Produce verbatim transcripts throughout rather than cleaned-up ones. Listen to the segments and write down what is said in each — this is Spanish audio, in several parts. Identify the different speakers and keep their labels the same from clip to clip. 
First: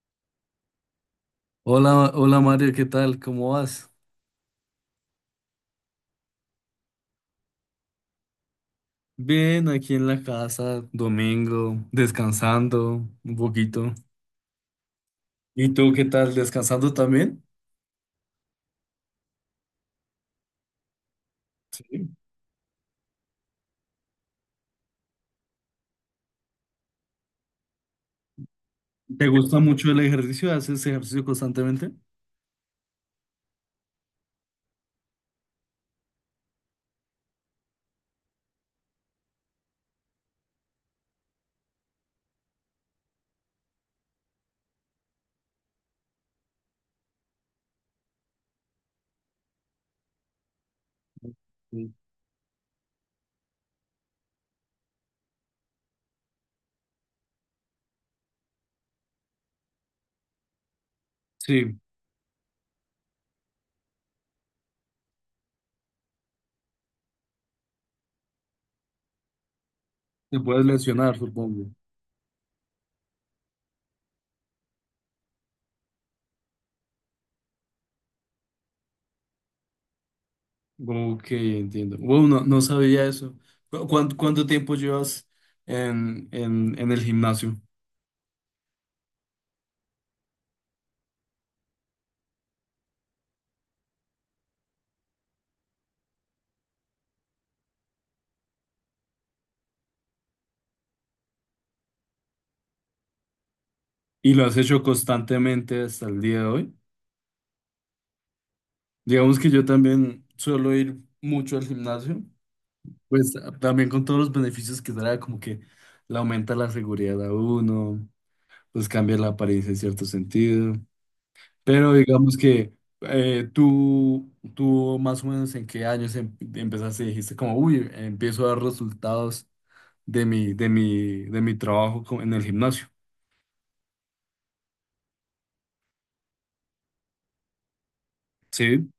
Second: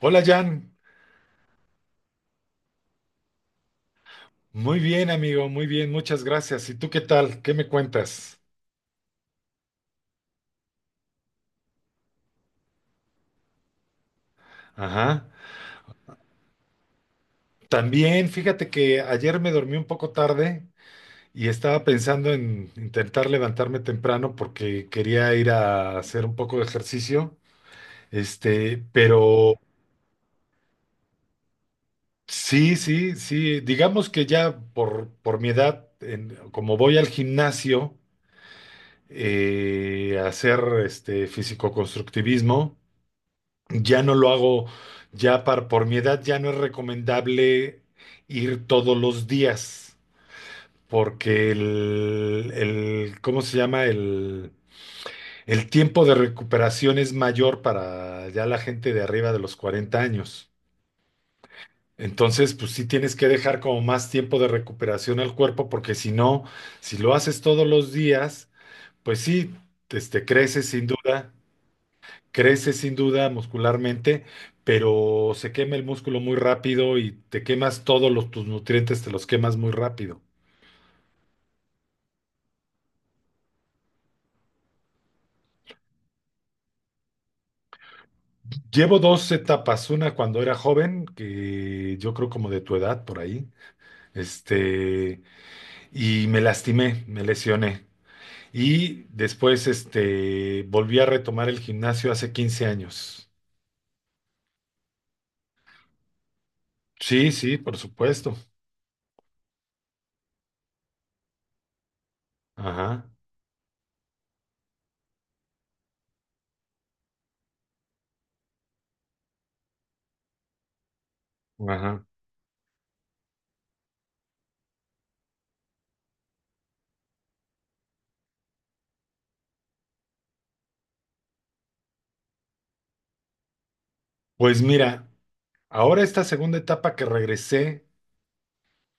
Speaker 1: Hola Jan,
Speaker 2: Hola, hola Mario, ¿qué tal? ¿Cómo vas?
Speaker 1: muy bien amigo, muy bien, muchas gracias. ¿Y tú qué tal? ¿Qué me cuentas?
Speaker 2: Bien, aquí en la casa, domingo, descansando un poquito.
Speaker 1: Ajá.
Speaker 2: ¿Y tú qué tal? ¿Descansando también?
Speaker 1: También, fíjate que ayer me dormí un poco tarde y estaba
Speaker 2: Sí.
Speaker 1: pensando en intentar levantarme temprano porque quería ir a hacer un poco de ejercicio. Este,
Speaker 2: ¿Te
Speaker 1: pero
Speaker 2: gusta mucho el ejercicio? ¿Haces ejercicio constantemente?
Speaker 1: sí, sí, sí, digamos que ya por, por mi edad, en- como voy al gimnasio, eh, a hacer este físico-constructivismo. Ya no lo hago, ya par- por mi edad ya no es recomendable ir todos los días, porque
Speaker 2: Sí.
Speaker 1: el, el- ¿cómo se llama? El, el tiempo de recuperación es mayor para ya la gente de arriba de los cuarenta años.
Speaker 2: Sí,
Speaker 1: Entonces, pues sí tienes que dejar como más tiempo de recuperación al cuerpo, porque si no, si lo haces todos los días, pues sí, este,
Speaker 2: te puedes
Speaker 1: creces sin
Speaker 2: lesionar,
Speaker 1: duda.
Speaker 2: supongo.
Speaker 1: Crece sin duda muscularmente, pero se quema el músculo muy rápido y te quemas todos los, tus nutrientes, te los quemas muy rápido.
Speaker 2: Ok, entiendo. Bueno, no, no sabía eso. ¿Cu- ¿Cuánto, cuánto tiempo llevas en, en, en el gimnasio?
Speaker 1: Llevo dos etapas, una cuando era joven, que yo creo como de tu edad por ahí, este, y me lastimé, me lesioné. Y después, este, volví a retomar el gimnasio hace quince años.
Speaker 2: ¿Y lo has hecho constantemente hasta el día de hoy?
Speaker 1: Sí, sí, por supuesto.
Speaker 2: Digamos que yo también suelo ir mucho al gimnasio.
Speaker 1: Ajá,
Speaker 2: Pues también con todos los beneficios que trae, como que le aumenta la seguridad a uno, pues cambia la apariencia en cierto sentido. Pero
Speaker 1: ajá.
Speaker 2: digamos que eh, tú, tú más o menos en qué años em- empezaste y dijiste como, uy, empiezo a dar resultados de mi, de mi, de mi trabajo co- en el gimnasio.
Speaker 1: Pues mira, ahora esta segunda etapa que regresé.
Speaker 2: Sí,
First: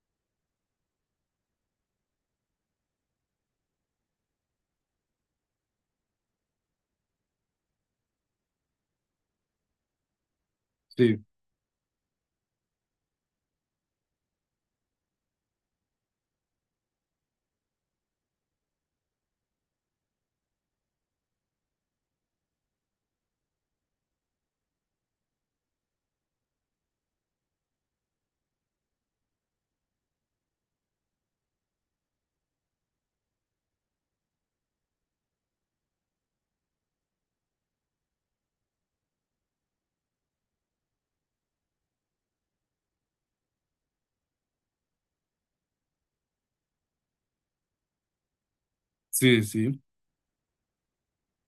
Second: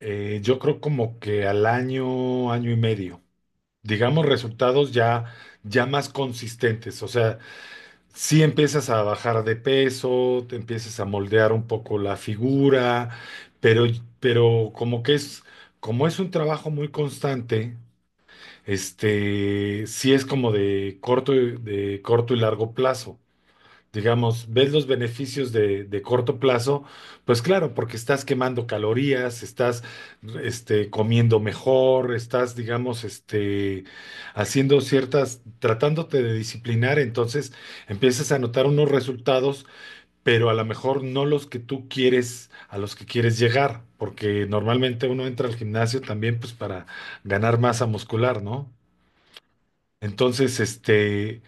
Speaker 1: Eh, yo creo como que al año, año y medio. Digamos resultados ya, ya más consistentes. O sea, si empiezas a bajar de peso, te empiezas a
Speaker 2: sí,
Speaker 1: moldear un poco la figura, pero, pero como que es, como es un trabajo muy constante, este, sí es como de corto, y- de corto y largo plazo, digamos, ves los beneficios de, de corto plazo, pues claro, porque estás quemando calorías, estás este, comiendo mejor, estás, digamos, este, haciendo ciertas, tratándote de disciplinar. Entonces empiezas a notar unos resultados, pero a lo mejor no los que tú quieres, a los que quieres llegar, porque normalmente uno entra al gimnasio también pues para ganar masa muscular, ¿no?
Speaker 2: sí, sí.
Speaker 1: Entonces, este,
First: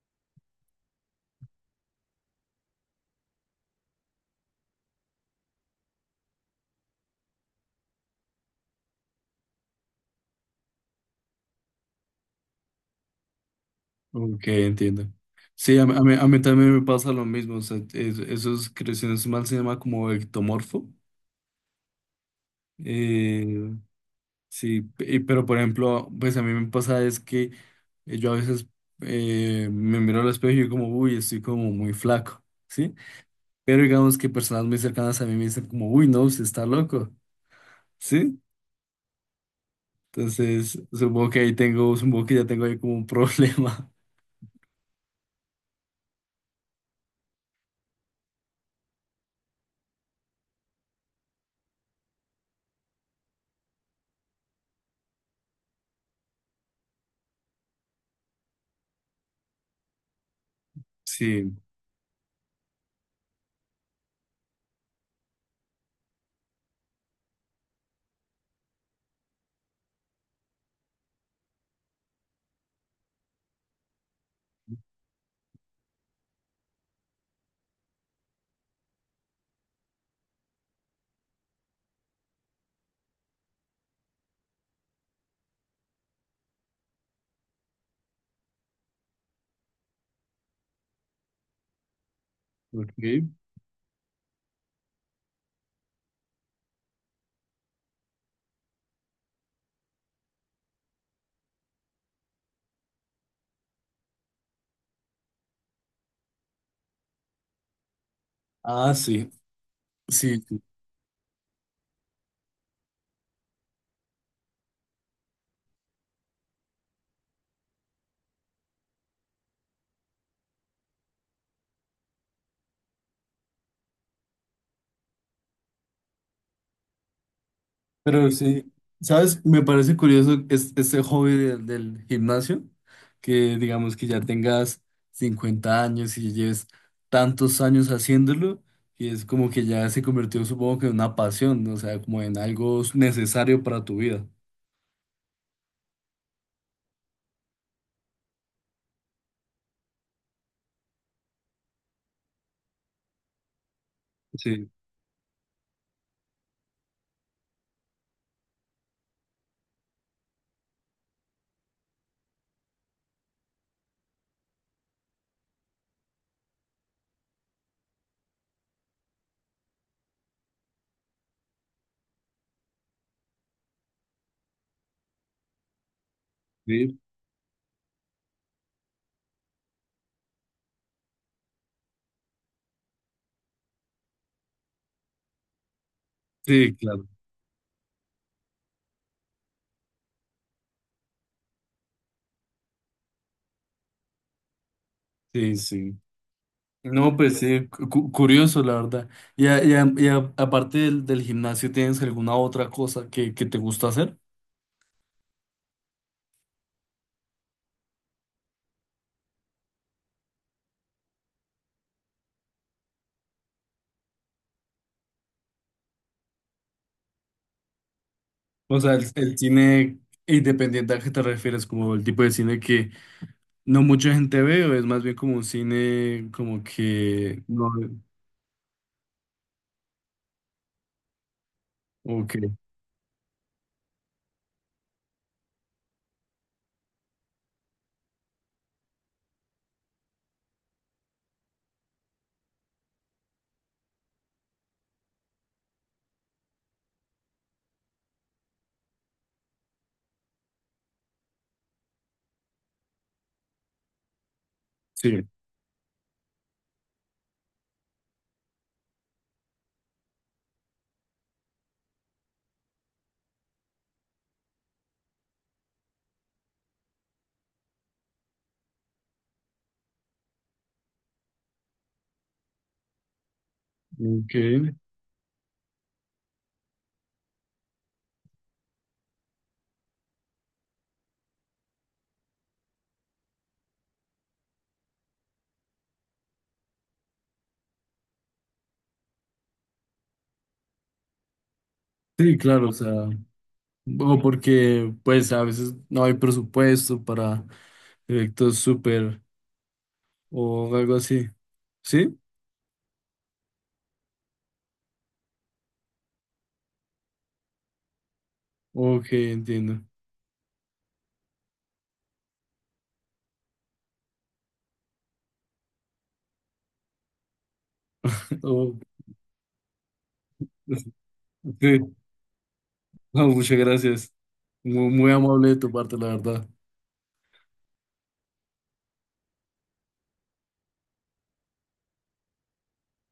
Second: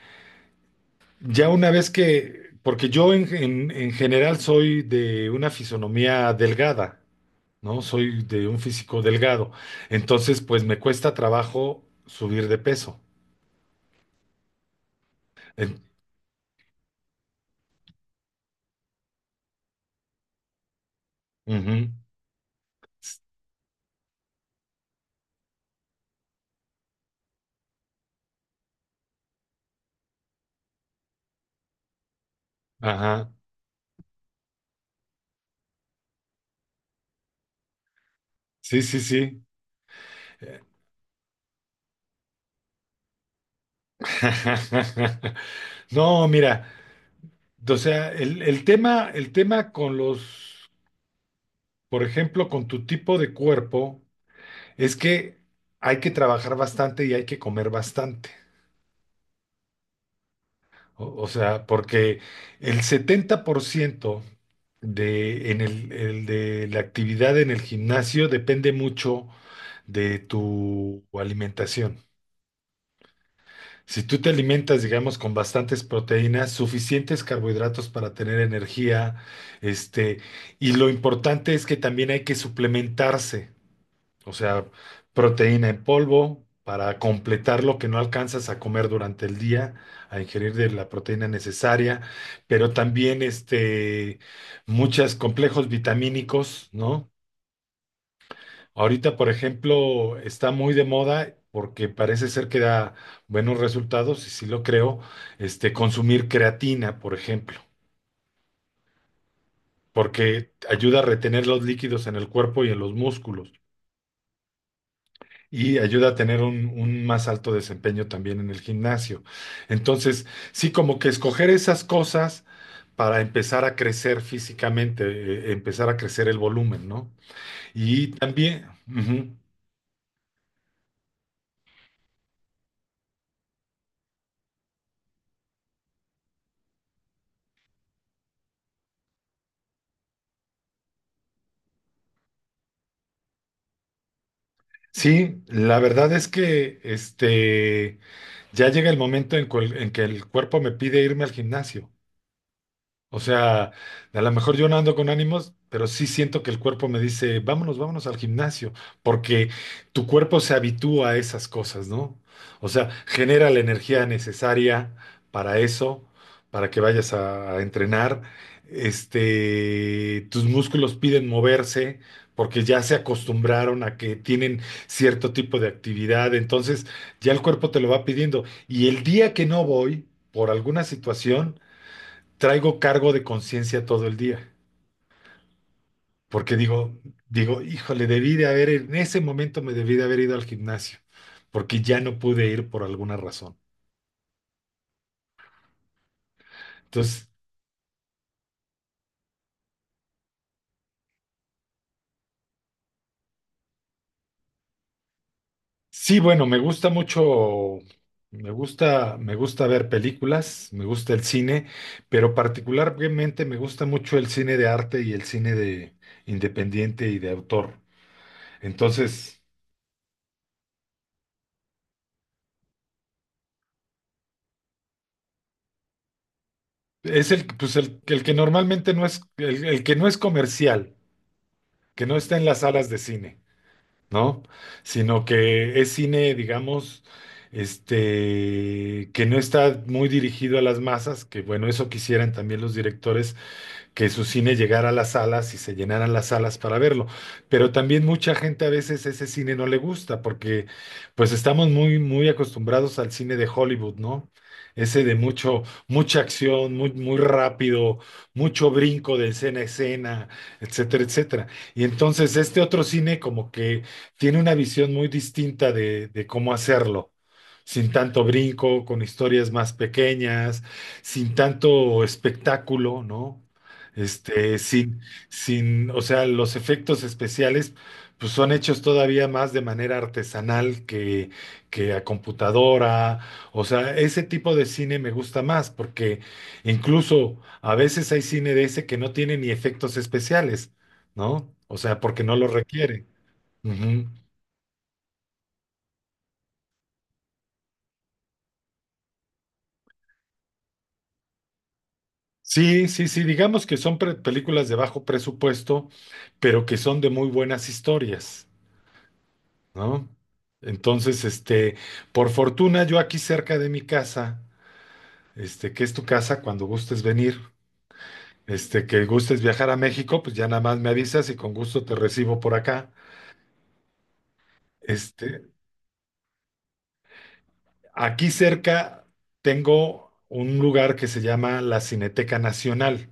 Speaker 1: ya una vez que, porque yo en, en- en general soy de una fisonomía delgada, ¿no? Soy de un físico delgado. Entonces, pues me cuesta trabajo subir de peso.
Speaker 2: Ok, entiendo. Sí,
Speaker 1: En-
Speaker 2: a, mí, a mí- a mí también me pasa lo mismo. O sea, es- esos creaciones mal se llama como ectomorfo.
Speaker 1: Ujú.
Speaker 2: eh, Sí, pe- y- pero por ejemplo, pues a mí me pasa es que eh, yo a veces eh, me miro al espejo y yo como, uy, estoy como muy flaco, ¿sí?
Speaker 1: Ajá.
Speaker 2: Pero digamos que personas muy cercanas a mí me dicen como, uy, no, usted está loco, ¿sí?
Speaker 1: Sí, sí, sí.
Speaker 2: Entonces, supongo que ahí tengo, supongo que ya tengo ahí como un problema.
Speaker 1: No, mira, o sea, el, el tema, el tema con los, por ejemplo, con tu tipo de cuerpo, es que hay que trabajar bastante y hay que comer bastante. O, o
Speaker 2: Sí,
Speaker 1: sea, porque el setenta por ciento de, en el, el de la actividad en el gimnasio depende mucho de tu alimentación. Si tú te alimentas, digamos, con bastantes proteínas, suficientes carbohidratos para tener energía, este, y lo importante es que también hay que suplementarse. O sea, proteína en polvo para completar lo que no alcanzas a comer durante el día, a ingerir de la proteína necesaria, pero también
Speaker 2: ok.
Speaker 1: este, muchos complejos vitamínicos, ¿no? Ahorita, por ejemplo, está muy de moda porque parece ser que da buenos resultados, y sí lo creo, este, consumir creatina, por ejemplo,
Speaker 2: Ah, sí, sí.
Speaker 1: porque
Speaker 2: Sí.
Speaker 1: ayuda a retener los líquidos en el cuerpo y en los músculos, y ayuda a tener un, un más alto desempeño también en el gimnasio. Entonces, sí, como que escoger esas cosas para empezar a crecer físicamente, eh, empezar a crecer el volumen, ¿no? Y
Speaker 2: Pero
Speaker 1: también,
Speaker 2: sí,
Speaker 1: ujú,
Speaker 2: ¿sabes? Me parece curioso es, este hobby del, del gimnasio, que digamos que ya tengas cincuenta años y lleves tantos años haciéndolo, y es como que ya se convirtió, supongo que en una pasión, ¿no? O sea, como en algo necesario para tu vida.
Speaker 1: sí, la verdad es que este, ya llega el momento en, cual- en que el cuerpo me pide irme al gimnasio. O sea, a lo mejor yo
Speaker 2: Sí,
Speaker 1: no ando con ánimos, pero sí siento que el cuerpo me dice, vámonos, vámonos al gimnasio, porque tu cuerpo se habitúa a esas cosas, ¿no? O sea, genera la energía necesaria para eso, para que vayas a, a entrenar. Este, tus músculos piden moverse porque ya se acostumbraron a que tienen cierto tipo de actividad, entonces
Speaker 2: sí,
Speaker 1: ya el cuerpo te lo va pidiendo. Y el día que no voy, por alguna situación, traigo cargo de conciencia todo el día, porque
Speaker 2: sí,
Speaker 1: digo,
Speaker 2: claro,
Speaker 1: digo, híjole, debí de haber, en ese momento me debí de haber ido al gimnasio, porque ya no pude ir por alguna razón.
Speaker 2: sí, sí. No,
Speaker 1: Entonces,
Speaker 2: pues sí, cu- cu- curioso, la verdad. Y, a- y, a- y a- aparte del, del gimnasio, ¿tienes alguna otra cosa que, que te gusta hacer?
Speaker 1: sí, bueno, me gusta mucho, me gusta, me gusta ver películas, me gusta el cine, pero particularmente me gusta mucho el cine de arte y el cine de independiente y de autor.
Speaker 2: O sea, el, el
Speaker 1: Entonces,
Speaker 2: cine independiente a qué te refieres, como el tipo de cine que no mucha gente ve, o es más bien como un cine como
Speaker 1: es
Speaker 2: que
Speaker 1: el,
Speaker 2: no,
Speaker 1: pues el, el que normalmente no es, el el que no es comercial, que no
Speaker 2: ok,
Speaker 1: está en las salas de cine, ¿no? Sino que es cine, digamos, este, que no está muy dirigido a las masas, que bueno, eso quisieran también los directores que su cine llegara a las salas y se llenaran las salas para verlo. Pero también mucha gente a veces ese cine no le gusta porque pues estamos muy, muy acostumbrados al cine de Hollywood, ¿no? Ese de
Speaker 2: sí,
Speaker 1: mucho, mucha acción, muy, muy rápido, mucho brinco de escena a escena, etcétera, etcétera. Y entonces este otro cine como que tiene una visión muy distinta de, de cómo hacerlo sin tanto brinco, con historias más pequeñas, sin tanto espectáculo, ¿no?
Speaker 2: ok,
Speaker 1: Este, sin, sin, o sea, los efectos especiales, pues son hechos todavía más de manera artesanal que, que a computadora. O sea, ese tipo de cine me gusta más, porque incluso a veces hay cine de ese que no tiene ni efectos especiales, ¿no? O sea, porque no
Speaker 2: sí,
Speaker 1: lo
Speaker 2: claro, o sea,
Speaker 1: requiere. Ujú.
Speaker 2: o porque pues a veces no hay presupuesto para efectos súper o algo así, ¿sí?
Speaker 1: Sí, sí, sí, digamos que son pre- películas de bajo presupuesto, pero que son de muy buenas historias,
Speaker 2: Ok, entiendo.
Speaker 1: ¿no? Entonces, este, por fortuna, yo aquí cerca de mi casa, este, que es tu casa, cuando gustes venir,
Speaker 2: Oh,
Speaker 1: este, que gustes viajar a México, pues ya nada más me avisas y con gusto te
Speaker 2: sí,
Speaker 1: recibo por acá.
Speaker 2: no, muchas gracias. Muy, muy
Speaker 1: Este,
Speaker 2: amable de tu parte, la verdad.
Speaker 1: aquí cerca tengo un lugar que se llama la Cineteca Nacional,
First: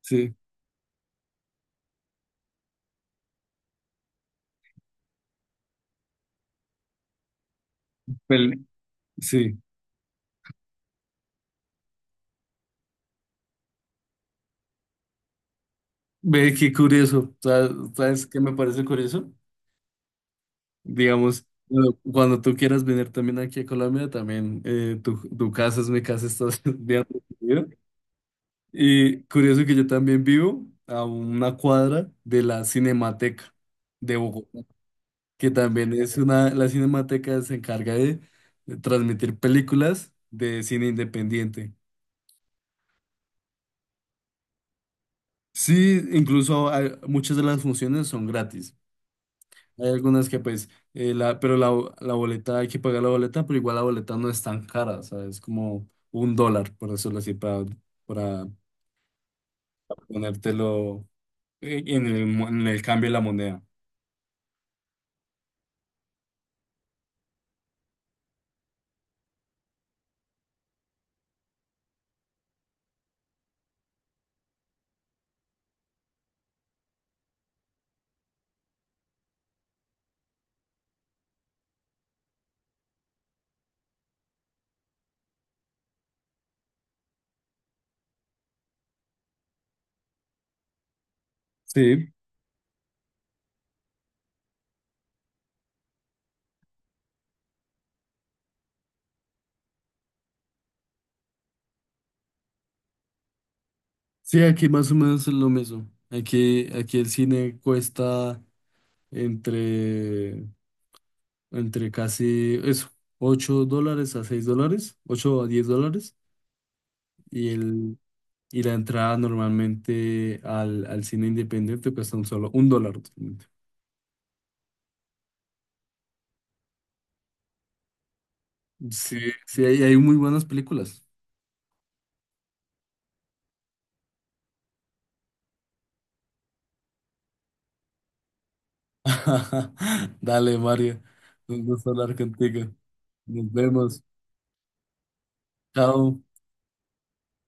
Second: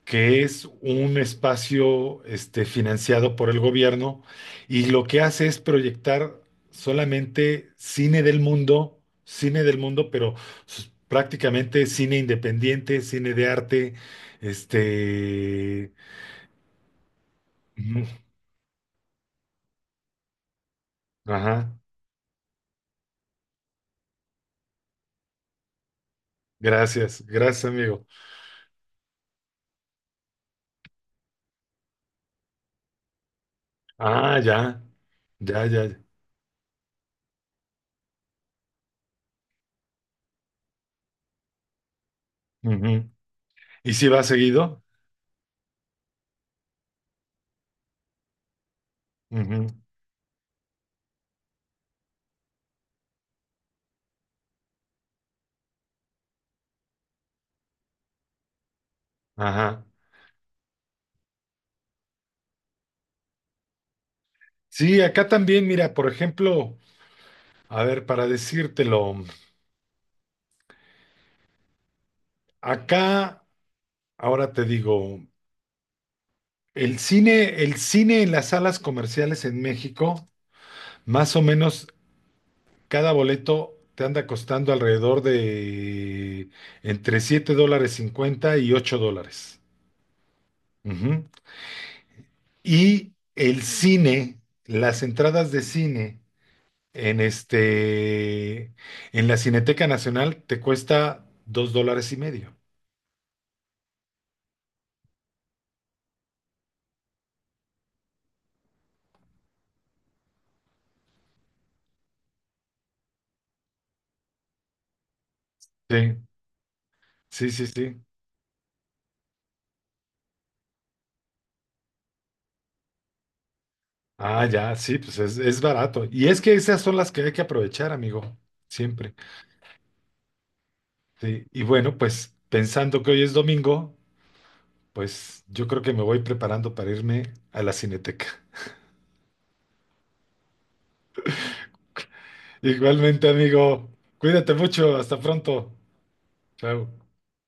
Speaker 2: Sí,
Speaker 1: que es un espacio este, financiado por el gobierno y lo que hace es proyectar solamente cine del
Speaker 2: pel-
Speaker 1: mundo,
Speaker 2: sí.
Speaker 1: cine del mundo, pero s- prácticamente cine independiente, cine de arte, este.
Speaker 2: Ve, qué curioso. ¿Sabes,
Speaker 1: Ujú.
Speaker 2: sabes qué me parece curioso? Digamos,
Speaker 1: Ajá.
Speaker 2: bueno, cuando tú quieras venir también aquí a Colombia, también eh, tu, tu casa es mi casa, estás bien
Speaker 1: Gracias, gracias,
Speaker 2: recibido.
Speaker 1: amigo.
Speaker 2: Y curioso que yo también vivo a una cuadra de la Cinemateca de
Speaker 1: Ah,
Speaker 2: Bogotá,
Speaker 1: ya,
Speaker 2: que
Speaker 1: ya, ya,
Speaker 2: también
Speaker 1: ya,
Speaker 2: es una, la Cinemateca se encarga de, de, transmitir películas de cine independiente.
Speaker 1: ujú. ¿Y si va seguido?
Speaker 2: Sí, incluso hay- muchas de las funciones son gratis.
Speaker 1: Ujú.
Speaker 2: Hay algunas que pues, eh, la, pero la, la boleta, hay que pagar la boleta, pero igual la boleta no es tan cara, o sea, es como un dólar, por decirlo así, para, para
Speaker 1: Ajá.
Speaker 2: ponértelo eh, en el, mo- en el cambio de la moneda.
Speaker 1: Sí, acá también, mira, por ejemplo, a ver, para decírtelo. Acá, ahora te digo, el cine, el cine en las salas comerciales en México, más o menos cada boleto te anda costando alrededor de entre siete dólares cincuenta y ocho dólares. Ujú.
Speaker 2: Sí,
Speaker 1: Y el cine, las entradas de cine en este, en la Cineteca Nacional te cuesta dos dólares y medio.
Speaker 2: sí, aquí más o menos es lo mismo. Aquí, aquí el cine cuesta entre, entre casi eso, ocho dólares a seis dólares, ocho a diez dólares,
Speaker 1: Sí,
Speaker 2: y
Speaker 1: sí, sí,
Speaker 2: el
Speaker 1: sí.
Speaker 2: y la entrada normalmente al, al cine independiente cuesta un solo un dólar, usualmente.
Speaker 1: Ah, ya, sí, pues es, es barato. Y es que esas son las que hay que aprovechar, amigo, siempre.
Speaker 2: Sí, sí, hay, hay muy buenas películas.
Speaker 1: Sí, y bueno, pues pensando que hoy es domingo, pues yo creo que me voy preparando para irme a la Cineteca.
Speaker 2: Dale, Mario. Un gusto hablar contigo.
Speaker 1: Igualmente,
Speaker 2: Nos
Speaker 1: amigo,
Speaker 2: vemos.
Speaker 1: cuídate mucho, hasta pronto.
Speaker 2: Chao.
Speaker 1: Chao.